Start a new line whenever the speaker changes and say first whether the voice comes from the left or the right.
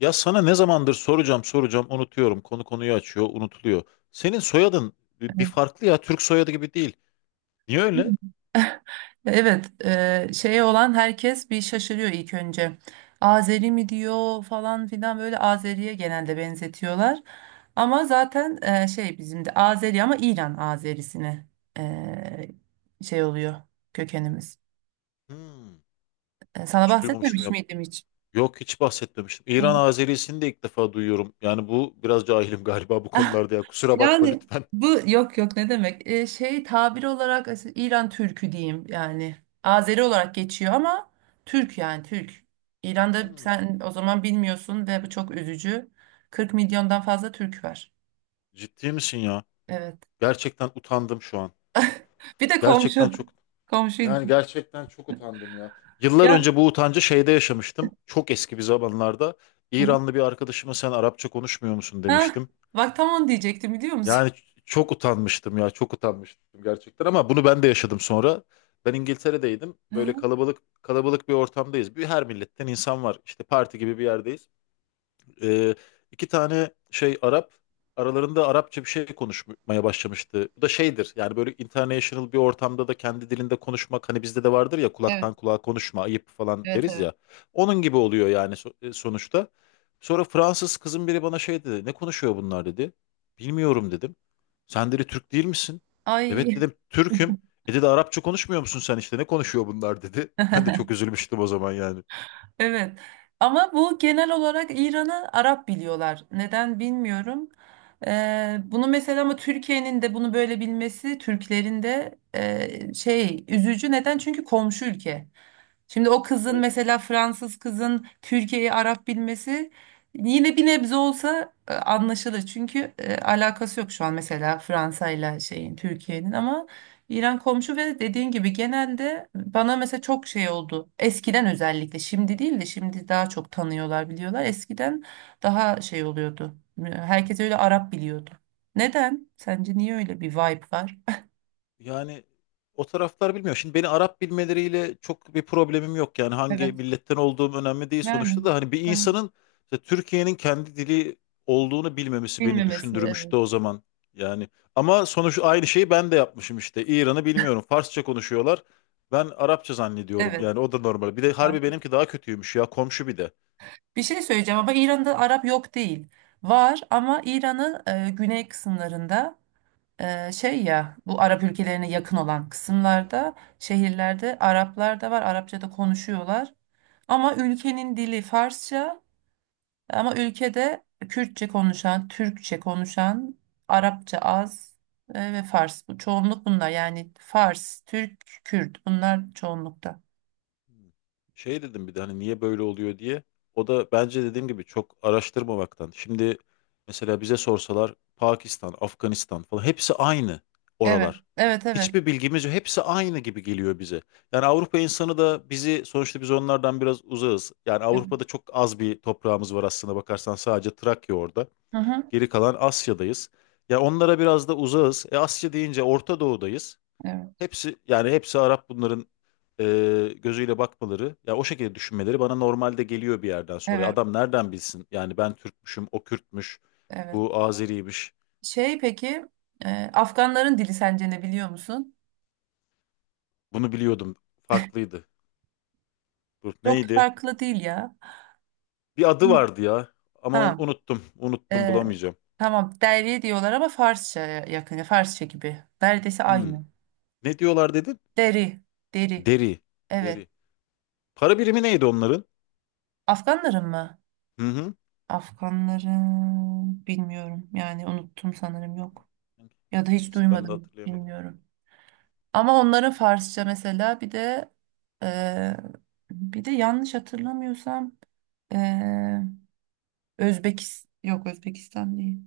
left: Ya sana ne zamandır soracağım soracağım unutuyorum. Konu konuyu açıyor, unutuluyor. Senin soyadın bir farklı ya. Türk soyadı gibi değil. Niye öyle?
right: Evet, şeye olan herkes bir şaşırıyor ilk önce. Azeri mi diyor falan filan, böyle Azeri'ye genelde benzetiyorlar. Ama zaten şey, bizim de Azeri ama İran Azerisine eee, şey oluyor kökenimiz.
left: Hmm,
right: Sana
left: Hiç duymamıştım
right: bahsetmemiş
left: ya.
right: miydim hiç?
left: Yok hiç bahsetmemiştim. İran
right: Evet.
left: Azerisini de ilk defa duyuyorum. Yani bu biraz cahilim galiba bu konularda ya. Kusura bakma
right: Yani
left: lütfen.
right: bu yok ne demek? Şey, tabir olarak İran Türkü diyeyim yani. Azeri olarak geçiyor ama Türk, yani Türk. İran'da
left: Hmm,
right: sen o zaman bilmiyorsun ve bu çok üzücü. 40 milyondan fazla Türk var.
left: Ciddi misin ya?
right: Evet.
left: Gerçekten utandım şu an.
right: Bir de
left: Gerçekten
right: komşu.
left: çok
right: Komşu
left: yani
right: ilginç.
left: gerçekten çok utandım ya. Yıllar
right: Ya.
left: önce bu utancı şeyde yaşamıştım. Çok eski bir zamanlarda. İranlı bir arkadaşıma sen Arapça konuşmuyor musun
right: Ha,
left: demiştim.
right: bak tam onu diyecektim, biliyor musun?
left: Yani çok utanmıştım ya çok utanmıştım gerçekten, ama bunu ben de yaşadım sonra. Ben İngiltere'deydim.
right: Hı
left: Böyle
right: hı.
left: kalabalık kalabalık bir ortamdayız. Bir, her milletten insan var. İşte parti gibi bir yerdeyiz. Ee, iki tane şey Arap aralarında Arapça bir şey konuşmaya başlamıştı. Bu da şeydir yani, böyle international bir ortamda da kendi dilinde konuşmak, hani bizde de vardır ya,
right: Evet,
left: kulaktan kulağa konuşma ayıp falan
right: evet,
left: deriz
right: evet.
left: ya. Onun gibi oluyor yani sonuçta. Sonra Fransız kızın biri bana şey dedi, ne konuşuyor bunlar dedi. Bilmiyorum dedim. Sen dedi, Türk değil misin? Evet
right: Ay.
left: dedim, Türk'üm. E dedi, Arapça konuşmuyor musun sen, işte ne konuşuyor bunlar dedi. Ben de çok üzülmüştüm o zaman yani.
right: Evet. Ama bu genel olarak İran'ı Arap biliyorlar. Neden bilmiyorum. Bunu mesela, ama Türkiye'nin de bunu böyle bilmesi, Türklerin de, şey, üzücü. Neden? Çünkü komşu ülke. Şimdi o kızın mesela, Fransız kızın Türkiye'yi Arap bilmesi yine bir nebze olsa anlaşılır. Çünkü alakası yok şu an mesela Fransa ile şeyin, Türkiye'nin, ama İran komşu. Ve dediğin gibi genelde bana mesela çok şey oldu. Eskiden özellikle, şimdi değil de, şimdi daha çok tanıyorlar, biliyorlar. Eskiden daha şey oluyordu. Herkes öyle Arap biliyordu. Neden? Sence niye öyle bir vibe var?
left: Yani o taraflar bilmiyor. Şimdi beni Arap bilmeleriyle çok bir problemim yok. Yani hangi
right: Evet.
left: milletten olduğum önemli değil
right: Yani.
left: sonuçta da, hani bir
right: Hani.
left: insanın işte Türkiye'nin kendi dili olduğunu bilmemesi beni
right: Bilmemesi. Evet.
left: düşündürmüştü o zaman. Yani ama sonuç aynı şeyi ben de yapmışım işte. İran'ı bilmiyorum. Farsça konuşuyorlar. Ben Arapça zannediyorum.
right: Evet.
left: Yani o da normal. Bir de harbi benimki daha kötüymüş ya, komşu bir de.
right: Bir şey söyleyeceğim, ama İran'da Arap yok değil. Var, ama İran'ın güney kısımlarında, şey ya, bu Arap ülkelerine yakın olan kısımlarda, şehirlerde Araplar da var. Arapça da konuşuyorlar. Ama ülkenin dili Farsça, ama ülkede Kürtçe konuşan, Türkçe konuşan, Arapça az, ve Fars. Bu çoğunluk, bunlar yani Fars, Türk, Kürt, bunlar çoğunlukta.
left: Şey dedim bir de, hani niye böyle oluyor diye. O da bence dediğim gibi çok araştırmamaktan. Şimdi mesela bize sorsalar Pakistan, Afganistan falan, hepsi aynı
right: Evet,
left: oralar.
right: evet, evet.
left: Hiçbir bilgimiz yok. Hepsi aynı gibi geliyor bize. Yani Avrupa insanı da bizi, sonuçta biz onlardan biraz uzağız. Yani
right: Evet.
left: Avrupa'da çok az bir toprağımız var aslında, bakarsan sadece Trakya orada.
right: Hı hı.
left: Geri kalan Asya'dayız. Ya onlara biraz da uzağız. E Asya deyince Orta Doğu'dayız.
right: Evet,
left: Hepsi yani hepsi Arap bunların gözüyle bakmaları, ya o şekilde düşünmeleri bana normalde geliyor bir yerden sonra.
right: evet,
left: Adam nereden bilsin? Yani ben Türkmüşüm, o Kürtmüş,
right: evet.
left: bu Azeriymiş.
right: Şey peki, Afganların dili sence ne, biliyor musun?
left: Bunu biliyordum. Farklıydı. Dur
right: Çok da
left: neydi?
right: farklı değil ya.
left: Bir
right: Hı.
left: adı vardı ya, ama onu
right: Ha,
left: unuttum. Unuttum,
right: e,
left: bulamayacağım.
right: tamam, deri diyorlar ama Farsça'ya yakın, Farsça gibi. Neredeyse
left: Hmm.
right: aynı.
left: Ne diyorlar dedin?
right: Deri, deri.
left: Deri.
right: Evet.
left: Deri. Para birimi neydi onların?
right: Afganların mı?
left: Hı hı.
right: Afganların bilmiyorum. Yani unuttum sanırım, yok. Ya da hiç
left: Neyse, ben de
right: duymadım,
left: hatırlayamadım.
right: bilmiyorum. Ama onların Farsça, mesela bir de e, bir de yanlış hatırlamıyorsam e, Özbekistan, yok Özbekistan değil.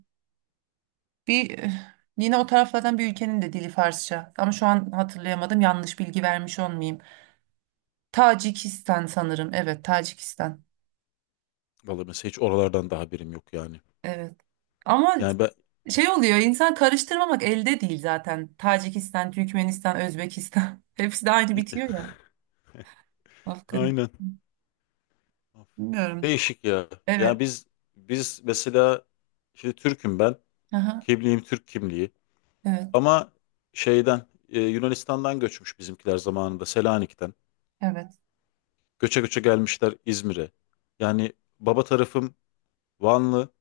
right: Bir yine o taraflardan bir ülkenin de dili Farsça. Ama şu an hatırlayamadım. Yanlış bilgi vermiş olmayayım. Tacikistan sanırım. Evet, Tacikistan.
left: Vallahi mesela hiç oralardan daha birim yok yani.
right: Evet. Ama
left: Yani ben
right: şey oluyor, insan karıştırmamak elde değil zaten. Tacikistan, Türkmenistan, Özbekistan. Hepsi de aynı bitiyor ya.
left: aynen.
right: Afganistan. Bilmiyorum.
left: Değişik ya. Yani
right: Evet.
left: biz mesela, şimdi Türk'üm ben.
right: Aha.
left: Kimliğim Türk kimliği.
right: Evet.
left: Ama şeyden Yunanistan'dan göçmüş bizimkiler zamanında, Selanik'ten.
right: Evet.
left: Göçe göçe gelmişler İzmir'e. Yani baba tarafım Vanlı,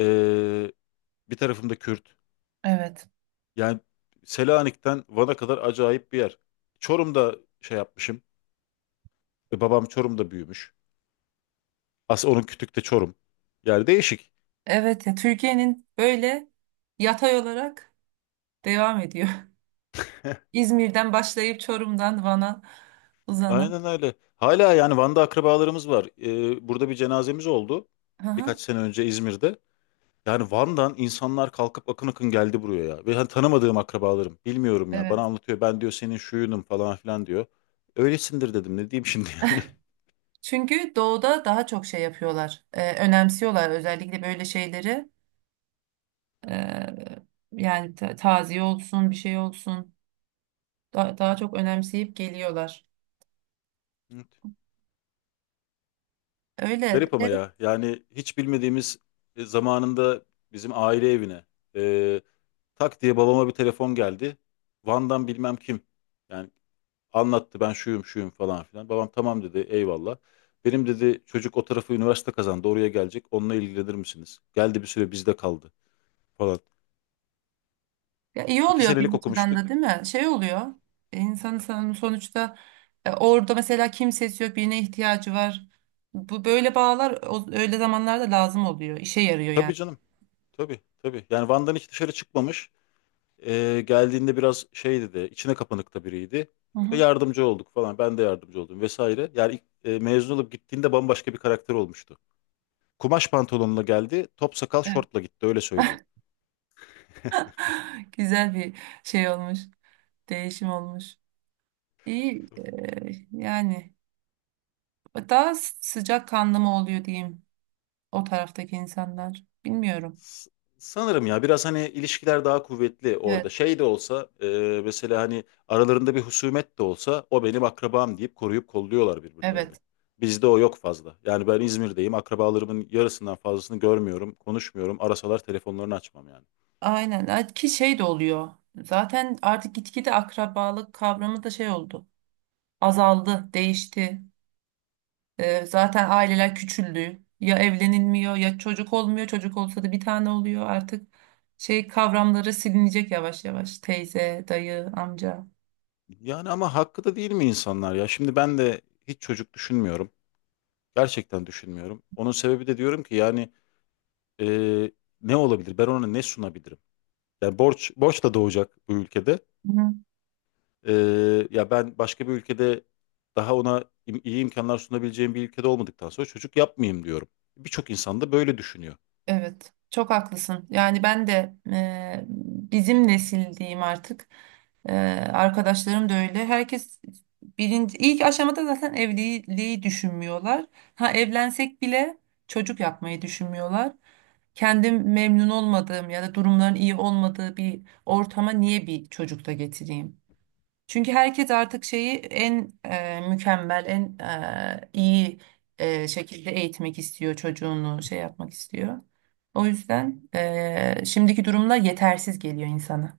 left: e, bir tarafım da Kürt.
right: Evet.
left: Yani Selanik'ten Van'a kadar acayip bir yer. Çorum'da şey yapmışım. Babam Çorum'da büyümüş. Aslında onun kütük de Çorum. Yani değişik.
right: Evet ya, Türkiye'nin böyle yatay olarak devam ediyor. İzmir'den başlayıp Çorum'dan Van'a uzanan.
left: Aynen öyle. Hala yani Van'da akrabalarımız var. Burada bir cenazemiz oldu.
right: Hı hı.
left: Birkaç sene önce İzmir'de. Yani Van'dan insanlar kalkıp akın akın geldi buraya ya. Ve hani tanımadığım akrabalarım. Bilmiyorum ya. Bana
right: Evet.
left: anlatıyor. Ben diyor senin şuyunum falan filan diyor. Öylesindir dedim. Ne diyeyim şimdi yani.
right: Çünkü doğuda daha çok şey yapıyorlar. Önemsiyorlar, özellikle böyle şeyleri. Ee, Yani taziye olsun, bir şey olsun. Daha çok önemseyip geliyorlar.
left: Evet.
right: Öyle.
left: Garip ama ya. Yani hiç bilmediğimiz, zamanında bizim aile evine, e, tak diye babama bir telefon geldi. Van'dan bilmem kim. Yani anlattı, ben şuyum şuyum falan filan. Babam tamam dedi, eyvallah. Benim dedi çocuk o tarafı üniversite kazandı, oraya gelecek. Onunla ilgilenir misiniz? Geldi, bir süre bizde kaldı falan.
right: Ya iyi
left: İki
right: oluyor
left: senelik
right: bir açıdan
left: okumuştu.
right: da değil mi? Şey oluyor. İnsanın sonuçta orada mesela kimsesi yok, birine ihtiyacı var. Bu böyle bağlar öyle zamanlarda lazım oluyor. İşe yarıyor yani.
left: Tabii canım, tabii tabii. Yani Van'dan hiç dışarı çıkmamış. Geldiğinde biraz şey dedi, içine kapanıkta biriydi.
right: Hı hı.
left: Yardımcı olduk falan, ben de yardımcı oldum vesaire. Yani ilk, mezun olup gittiğinde bambaşka bir karakter olmuştu. Kumaş pantolonla geldi, top sakal şortla gitti, öyle söyleyeyim.
right: Güzel bir şey olmuş. Değişim olmuş. İyi, yani daha sıcak kanlı mı oluyor diyeyim, o taraftaki insanlar. Bilmiyorum.
left: S- Sanırım ya, biraz hani ilişkiler daha kuvvetli
right: Evet,
left: orada. Şey de olsa, mesela hani aralarında bir husumet de olsa o benim akrabam deyip koruyup kolluyorlar birbirlerini.
right: evet.
left: Bizde o yok fazla. Yani ben İzmir'deyim. Akrabalarımın yarısından fazlasını görmüyorum, konuşmuyorum. Arasalar telefonlarını açmam yani.
right: Aynen. Ha, ki şey de oluyor. Zaten artık gitgide akrabalık kavramı da şey oldu. Azaldı, değişti. Zaten aileler küçüldü. Ya evlenilmiyor, ya çocuk olmuyor. Çocuk olsa da bir tane oluyor. Artık şey kavramları silinecek yavaş yavaş. Teyze, dayı, amca.
left: Yani ama hakkı da değil mi insanlar ya? Şimdi ben de hiç çocuk düşünmüyorum. Gerçekten düşünmüyorum. Onun sebebi de diyorum ki yani, e, ne olabilir? Ben ona ne sunabilirim? Yani borç borç da doğacak bu ülkede.
right: Hı.
left: Ya ben başka bir ülkede, daha ona iyi imkanlar sunabileceğim bir ülkede olmadıktan sonra çocuk yapmayayım diyorum. Birçok insan da böyle düşünüyor.
right: Evet, çok haklısın. Yani ben de, bizim nesil diyeyim artık. E, Arkadaşlarım da öyle. Herkes birinci, ilk aşamada zaten evliliği düşünmüyorlar. Ha evlensek bile çocuk yapmayı düşünmüyorlar. Kendim memnun olmadığım ya da durumların iyi olmadığı bir ortama niye bir çocuk da getireyim? Çünkü herkes artık şeyi en mükemmel, en iyi şekilde eğitmek istiyor, çocuğunu şey yapmak istiyor. O yüzden şimdiki durumlar yetersiz geliyor insana.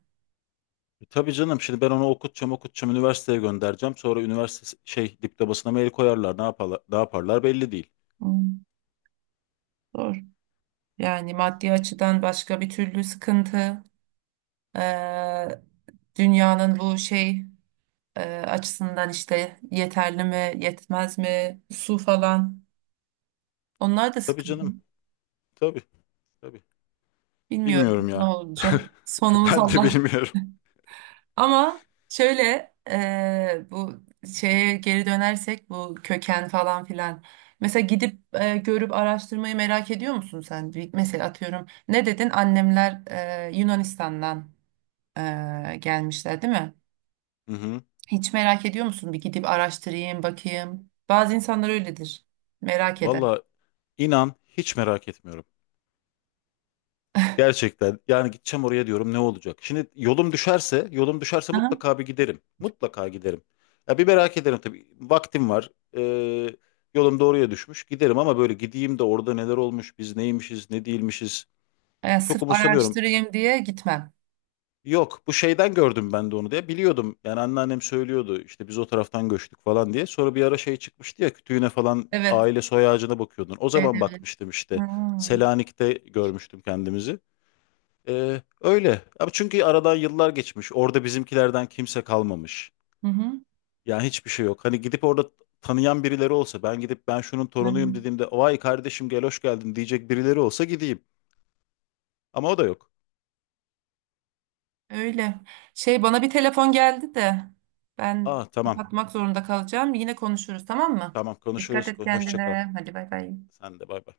left: E tabii canım, şimdi ben onu okutacağım okutacağım, üniversiteye göndereceğim. Sonra üniversite şey diplomasına mail koyarlar, ne yaparlar, ne yaparlar belli değil.
right: Hmm, zor. Yani maddi açıdan başka, bir türlü sıkıntı. e, Dünyanın bu şey açısından, işte yeterli mi, yetmez mi, su falan. Onlar da
left: Tabii
right: sıkıntı.
left: canım, tabii tabii.
right: Bilmiyorum
left: Bilmiyorum
right: ne
left: ya.
right: olacak. Sonumuz
left: Ben de
right: Allah.
left: bilmiyorum.
right: Ama şöyle bu şeye geri dönersek, bu köken falan filan. Mesela gidip görüp araştırmayı merak ediyor musun sen? Bir- mesela atıyorum, ne dedin? Annemler Yunanistan'dan gelmişler değil mi?
left: Hı hı.
right: Hiç merak ediyor musun? Bir gidip araştırayım, bakayım. Bazı insanlar öyledir. Merak eder.
left: Valla inan hiç merak etmiyorum. Gerçekten yani, gideceğim oraya diyorum, ne olacak? Şimdi yolum düşerse, yolum düşerse
right: Aha.
left: mutlaka bir giderim. Mutlaka giderim. Ya bir merak ederim tabii. Vaktim var. Ee, Yolum doğruya düşmüş. Giderim, ama böyle gideyim de orada neler olmuş, biz neymişiz, ne değilmişiz. Çok
right: Sırf
left: umursamıyorum.
right: araştırayım diye gitmem.
left: Yok, bu şeyden gördüm ben de onu diye. Biliyordum. Yani anneannem söylüyordu işte, biz o taraftan göçtük falan diye. Sonra bir ara şey çıkmıştı ya, kütüğüne falan,
right: Evet.
left: aile soy ağacına bakıyordun. O
right: Evet,
left: zaman
right: evet.
left: bakmıştım işte.
right: Hmm.
left: Selanik'te görmüştüm kendimizi. Öyle. Abi çünkü aradan yıllar geçmiş. Orada bizimkilerden kimse kalmamış.
right: Hı hı.
left: Yani hiçbir şey yok. Hani gidip orada tanıyan birileri olsa, ben gidip ben şunun torunuyum
right: Aynen.
left: dediğimde vay kardeşim gel hoş geldin diyecek birileri olsa gideyim. Ama o da yok.
right: Öyle. Şey, bana bir telefon geldi de ben
left: Aa, tamam.
right: kapatmak zorunda kalacağım. Yine konuşuruz, tamam mı?
left: Tamam,
right: Dikkat
left: konuşuruz.
right: et
left: Hoşça kal.
right: kendine. Hadi bay bay.
left: Sen de bay bay.